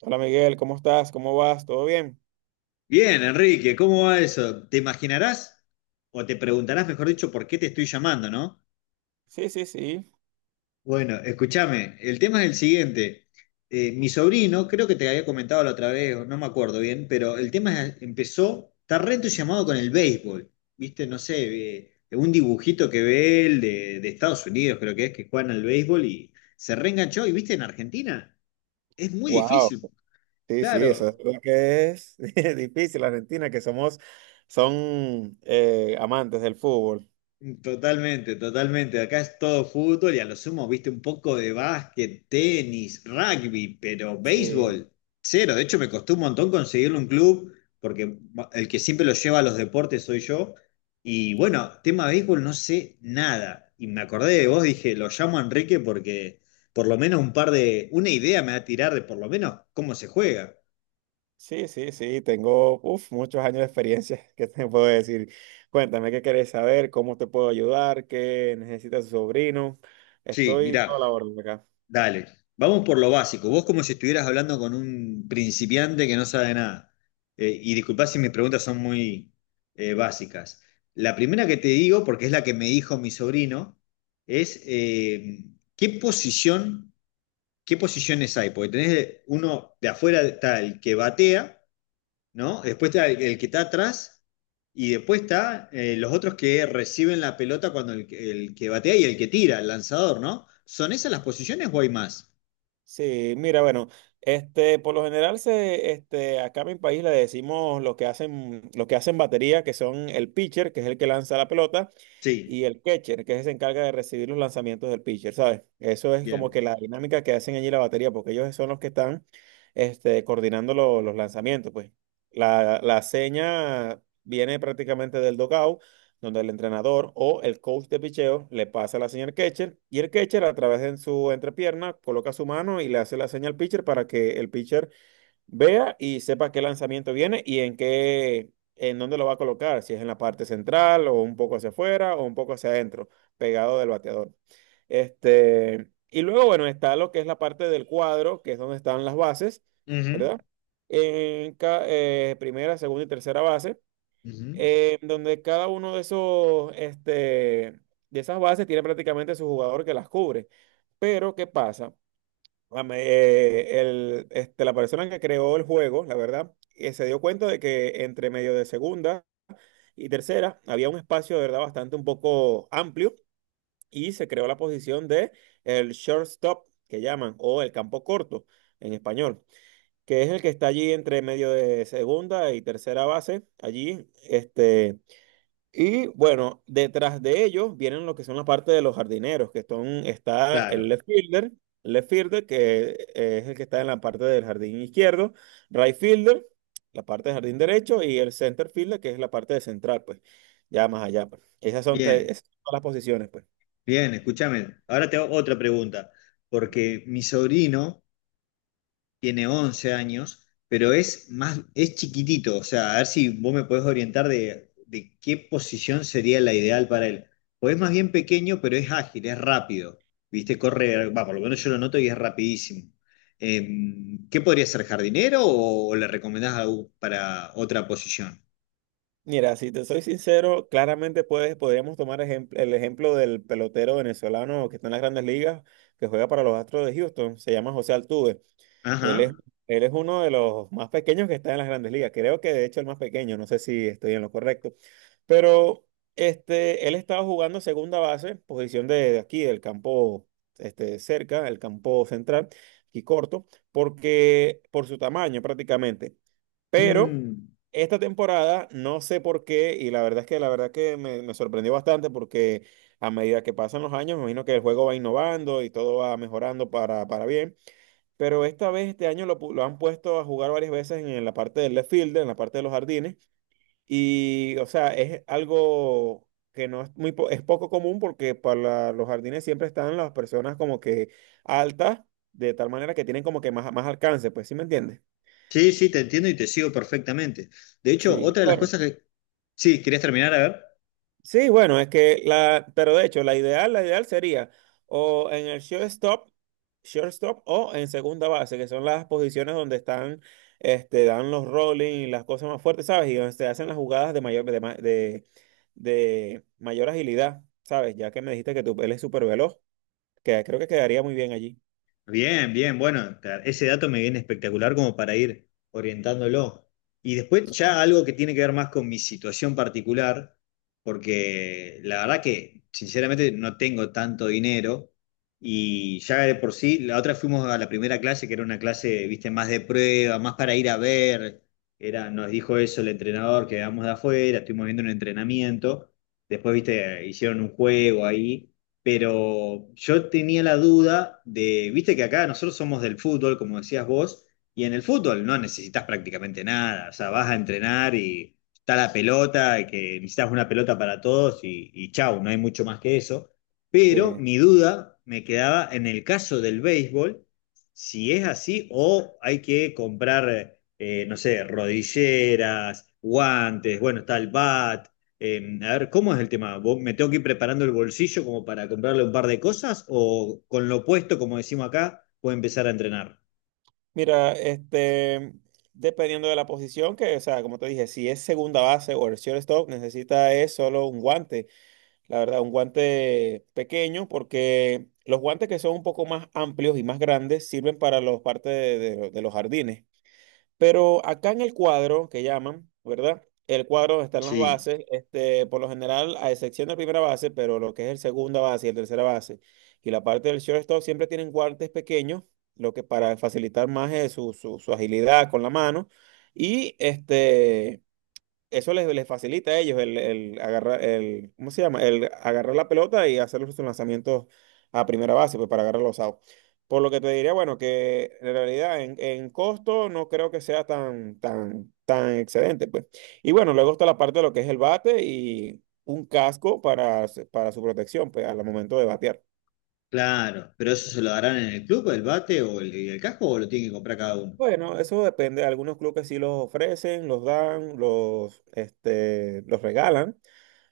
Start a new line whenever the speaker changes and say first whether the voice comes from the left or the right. right: Hola Miguel, ¿cómo estás? ¿Cómo vas? ¿Todo bien?
left: Bien, Enrique, ¿cómo va eso? ¿Te imaginarás o te preguntarás, mejor dicho, por qué te estoy llamando, no?
right: Sí, sí, sí.
left: Bueno, escúchame, el tema es el siguiente. Mi sobrino, creo que te había comentado la otra vez, o no me acuerdo bien, pero empezó, está re entusiasmado con el béisbol, ¿viste? No sé, un dibujito que ve él de Estados Unidos, creo que es, que juegan al béisbol y se reenganchó, y viste, en Argentina es muy
right: Wow,
left: difícil,
right: sí, sí, eso
left: claro.
right: es lo que es difícil, Argentina, que somos, son amantes del fútbol.
left: Totalmente, totalmente. Acá es todo fútbol y a lo sumo, viste, un poco de básquet, tenis, rugby, pero
right: Sí,
left: béisbol, cero. De hecho, me costó un montón conseguirle un club, porque el que siempre lo lleva a los deportes soy yo. Y bueno, tema béisbol no sé nada. Y me acordé de vos, dije, lo llamo a Enrique porque por lo menos un par de, una idea me va a tirar de por lo menos cómo se juega.
right: sí, sí, sí, tengo uf, muchos años de experiencia, ¿qué te puedo decir? Cuéntame qué querés saber, cómo te puedo ayudar, qué necesita tu sobrino.
left: Sí,
right: Estoy
left: mirá.
right: toda la orden acá.
left: Dale, vamos por lo básico. Vos como si estuvieras hablando con un principiante que no sabe nada. Y disculpá si mis preguntas son muy básicas. La primera que te digo, porque es la que me dijo mi sobrino, es ¿qué posición, qué posiciones hay? Porque tenés uno de afuera está el que batea, ¿no? Después está el que está atrás y después está los otros que reciben la pelota cuando el que batea y el que tira, el lanzador, ¿no? ¿Son esas las posiciones o hay más?
right: Sí, mira, bueno, este, por lo general se, este, acá en mi país le decimos lo que hacen batería, que son el pitcher, que es el que lanza la pelota,
left: Sí.
right: y el catcher, que se encarga de recibir los lanzamientos del pitcher, ¿sabes? Eso es como que
left: Bien.
right: la dinámica que hacen allí la batería, porque ellos son los que están, este, coordinando los lanzamientos, pues. La seña viene prácticamente del dugout donde el entrenador o el coach de picheo le pasa la señal al catcher y el catcher a través de su entrepierna coloca su mano y le hace la señal al pitcher para que el pitcher vea y sepa qué lanzamiento viene y en qué, en dónde lo va a colocar, si es en la parte central o un poco hacia afuera o un poco hacia adentro, pegado del bateador. Este, y luego, bueno, está lo que es la parte del cuadro, que es donde están las bases, ¿verdad?
left: Ujú.
right: En primera, segunda y tercera base
left: Ujú.
right: donde cada uno de esos, este, de esas bases tiene prácticamente su jugador que las cubre. Pero, ¿qué pasa? Este, la persona que creó el juego, la verdad, se dio cuenta de que entre medio de segunda y tercera había un espacio de verdad bastante un poco amplio y se creó la posición de el shortstop, que llaman, o el campo corto en español, que es el que está allí entre medio de segunda y tercera base, allí, este y bueno, detrás de ellos vienen lo que son la parte de los jardineros, que son, está
left: Claro.
right: el left fielder, que es el que está en la parte del jardín izquierdo, right fielder, la parte del jardín derecho, y el center fielder, que es la parte de central, pues, ya más allá, pues. Esas son,
left: Bien,
right: esas son todas las posiciones, pues.
left: bien, escúchame. Ahora te hago otra pregunta, porque mi sobrino tiene 11 años, pero es más, es chiquitito, o sea, a ver si vos me podés orientar de qué posición sería la ideal para él. Pues es más bien pequeño, pero es ágil, es rápido, ¿viste? Corre, va, por lo menos yo lo noto y es rapidísimo. ¿Qué podría ser, jardinero o le recomendás algo para otra posición?
right: Mira, si te soy sincero, claramente podríamos tomar el ejemplo del pelotero venezolano que está en las grandes ligas, que juega para los Astros de Houston, se llama José Altuve. Él es,
left: Ajá.
right: Él es uno de los más pequeños que está en las grandes ligas. Creo que de hecho el más pequeño, no sé si estoy en lo correcto. Pero este, él estaba jugando segunda base, posición de aquí, del campo este, cerca, el campo central, aquí corto, porque por su tamaño prácticamente. Pero
left: Mm,
right: esta temporada no sé por qué, y la verdad es que la verdad que me sorprendió bastante porque a medida que pasan los años, me imagino que el juego va innovando y todo va mejorando para bien. Pero esta vez, este año, lo han puesto a jugar varias veces en la parte del left field, en la parte de los jardines. Y, o sea, es algo que no es muy, es poco común porque para los jardines siempre están las personas como que altas, de tal manera que tienen como que más, más alcance, pues, ¿sí me entiendes?
left: sí, sí, te entiendo y te sigo perfectamente. De hecho,
right: Sí,
left: otra de las
right: bueno.
left: cosas que... Sí, ¿querías terminar? A ver.
right: Sí, bueno, es que la, pero de hecho, la ideal sería o en el shortstop, shortstop o en segunda base, que son las posiciones donde están, este, dan los rolling y las cosas más fuertes, ¿sabes? Y donde se hacen las jugadas de de mayor agilidad, ¿sabes? Ya que me dijiste que tu él es súper veloz, que creo que quedaría muy bien allí.
left: Bien, bien, bueno, ese dato me viene espectacular como para ir orientándolo. Y después ya algo que tiene que ver más con mi situación particular, porque la verdad que sinceramente no tengo tanto dinero y ya de por sí, la otra fuimos a la primera clase, que era una clase, viste, más de prueba, más para ir a ver, era, nos dijo eso el entrenador, que vamos de afuera, estuvimos viendo un entrenamiento, después, viste, hicieron un juego ahí, pero yo tenía la duda de, viste que acá nosotros somos del fútbol, como decías vos, y en el fútbol no necesitas prácticamente nada, o sea, vas a entrenar y está la pelota, y que necesitas una pelota para todos y chau, no hay mucho más que eso. Pero
right: Sí.
left: mi duda me quedaba en el caso del béisbol, si es así o hay que comprar, no sé, rodilleras, guantes, bueno, está el bat. A ver, ¿cómo es el tema? Me tengo que ir preparando el bolsillo como para comprarle un par de cosas? ¿O con lo puesto, como decimos acá, puedo empezar a entrenar?
right: Mira, este, dependiendo de la posición, que, o sea, como te dije, si es segunda base o el shortstop, necesita es solo un guante. La verdad, un guante pequeño porque los guantes que son un poco más amplios y más grandes sirven para los partes de, de los jardines. Pero acá en el cuadro que llaman, ¿verdad? El cuadro donde están las
left: Sí,
right: bases, este, por lo general, a excepción de la primera base, pero lo que es el segunda base y el tercera base y la parte del shortstop siempre tienen guantes pequeños, lo que para facilitar más es su agilidad con la mano y este eso les facilita a ellos el agarrar, el, ¿cómo se llama? El agarrar la pelota y hacer los lanzamientos a primera base, pues para agarrar los outs. Por lo que te diría, bueno, que en realidad en costo no creo que sea tan excedente, pues. Y bueno, luego está la parte de lo que es el bate y un casco para, para su protección, pues, al momento de batear.
left: claro. ¿Pero eso se lo darán en el club, el bate o el casco o lo tienen que comprar cada uno?
right: Bueno, eso depende. Algunos clubes sí los ofrecen, los dan, los, este, los regalan.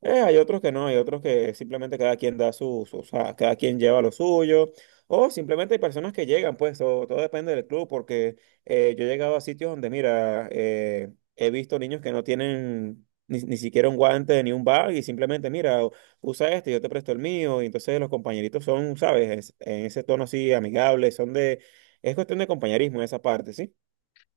right: Hay otros que no, hay otros que simplemente cada quien da o sea, cada quien lleva lo suyo, o simplemente hay personas que llegan, pues, o todo depende del club, porque yo he llegado a sitios donde, mira, he visto niños que no tienen ni siquiera un guante ni un bag y simplemente, mira, usa este, yo te presto el mío, y entonces los compañeritos son, ¿sabes? En ese tono así amigable, son de, es cuestión de compañerismo en esa parte, ¿sí?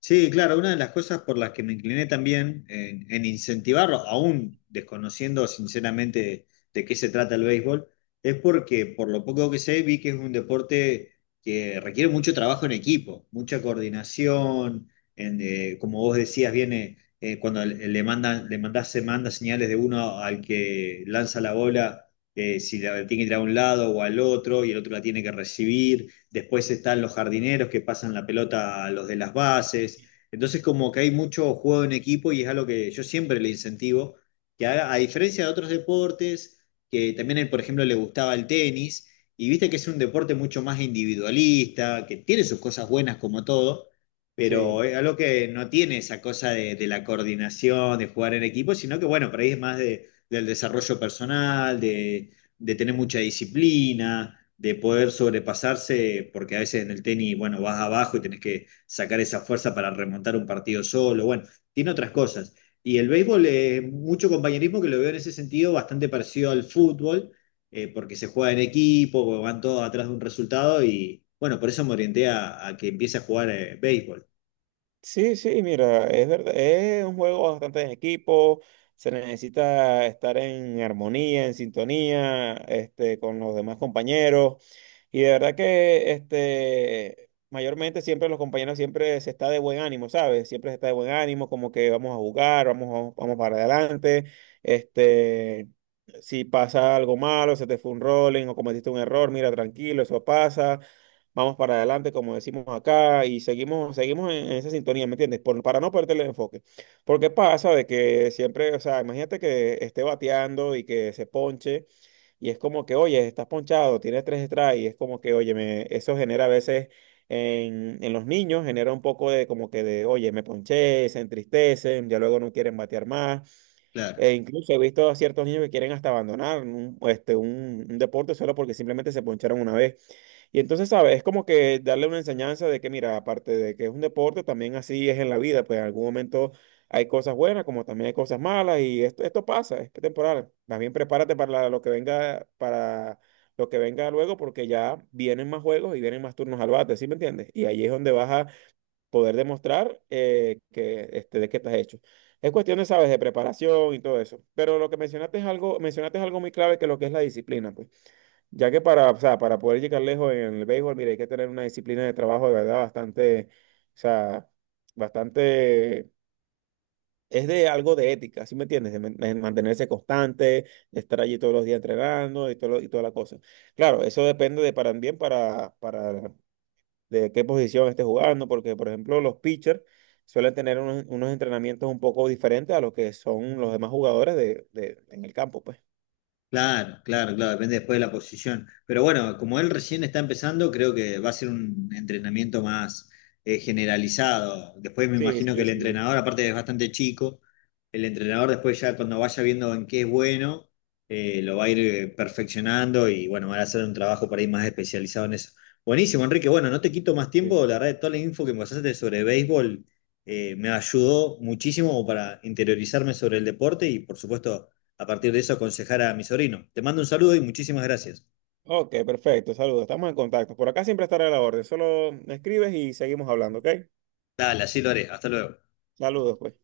left: Sí, claro, una de las cosas por las que me incliné también en incentivarlo, aún desconociendo sinceramente de qué se trata el béisbol, es porque por lo poco que sé vi que es un deporte que requiere mucho trabajo en equipo, mucha coordinación, como vos decías, viene cuando le mandan, le mandás, se manda señales de uno al que lanza la bola, si la tiene que ir a un lado o al otro, y el otro la tiene que recibir, después están los jardineros que pasan la pelota a los de las bases. Entonces, como que hay mucho juego en equipo y es algo que yo siempre le incentivo, que haga, a diferencia de otros deportes, que también a él, por ejemplo, le gustaba el tenis, y viste que es un deporte mucho más individualista, que tiene sus cosas buenas como todo, pero
right: Sí.
left: es algo que no tiene esa cosa de la coordinación, de jugar en equipo, sino que, bueno, por ahí es más del desarrollo personal, de tener mucha disciplina, de poder sobrepasarse, porque a veces en el tenis, bueno, vas abajo y tenés que sacar esa fuerza para remontar un partido solo, bueno, tiene otras cosas. Y el béisbol, mucho compañerismo que lo veo en ese sentido bastante parecido al fútbol, porque se juega en equipo, van todos atrás de un resultado y bueno, por eso me orienté a que empiece a jugar béisbol,
right: Sí, sí, mira, es verdad, es un juego bastante en equipo, se necesita estar en armonía, en sintonía, este, con los demás compañeros, y de verdad que, este, mayormente siempre los compañeros siempre se está de buen ánimo, ¿sabes? Siempre se está de buen ánimo, como que vamos a jugar, vamos, vamos, vamos para adelante, este, si pasa algo malo, se te fue un rolling o cometiste un error, mira, tranquilo, eso pasa vamos para adelante, como decimos acá, y seguimos, seguimos en esa sintonía, ¿me entiendes? Por, para no perder el enfoque. Porque pasa de que siempre, o sea, imagínate que esté bateando y que se ponche, y es como que, oye, estás ponchado, tienes tres strikes, y es como que, oye, me, eso genera a veces en los niños, genera un poco de como que de, oye, me ponché, se entristecen, ya luego no quieren batear más.
left: claro.
right: E incluso he visto a ciertos niños que quieren hasta abandonar un, este, un deporte solo porque simplemente se poncharon una vez. Y entonces, ¿sabes? Es como que darle una enseñanza de que, mira, aparte de que es un deporte, también así es en la vida, pues en algún momento hay cosas buenas como también hay cosas malas y esto pasa, es temporal. Más bien prepárate para lo que venga, para lo que venga luego porque ya vienen más juegos y vienen más turnos al bate, ¿sí me entiendes? Y ahí es donde vas a poder demostrar que, este, de qué estás hecho. Es cuestión de, ¿sabes? De preparación y todo eso. Pero lo que mencionaste es algo muy clave que lo que es la disciplina, pues. Ya que para, o sea, para poder llegar lejos en el béisbol, mira, hay que tener una disciplina de trabajo de verdad bastante, o sea, bastante, es de algo de ética, ¿sí me entiendes? De, de mantenerse constante, de estar allí todos los días entrenando y, todo, y toda la cosa. Claro, eso depende de para bien para de qué posición estés jugando, porque por ejemplo los pitchers suelen tener unos entrenamientos un poco diferentes a los que son los demás jugadores de, en el campo, pues.
left: Claro, claro, claro, depende después de la posición. Pero bueno, como él recién está empezando, creo que va a ser un entrenamiento más generalizado. Después me
right: Sí,
left: imagino que
right: sí,
left: el
right: sí.
left: entrenador, aparte es bastante chico, el entrenador después ya cuando vaya viendo en qué es bueno, lo va a ir perfeccionando y bueno, van a hacer un trabajo para ir más especializado en eso. Buenísimo, Enrique. Bueno, no te quito más tiempo. La verdad, toda la info que me pasaste sobre béisbol me ayudó muchísimo para interiorizarme sobre el deporte y por supuesto a partir de eso aconsejar a mi sobrino. Te mando un saludo y muchísimas gracias.
right: Ok, perfecto. Saludos. Estamos en contacto. Por acá siempre estaré a la orden. Solo me escribes y seguimos hablando, ¿ok?
left: Dale, así lo haré. Hasta luego.
right: Saludos, pues.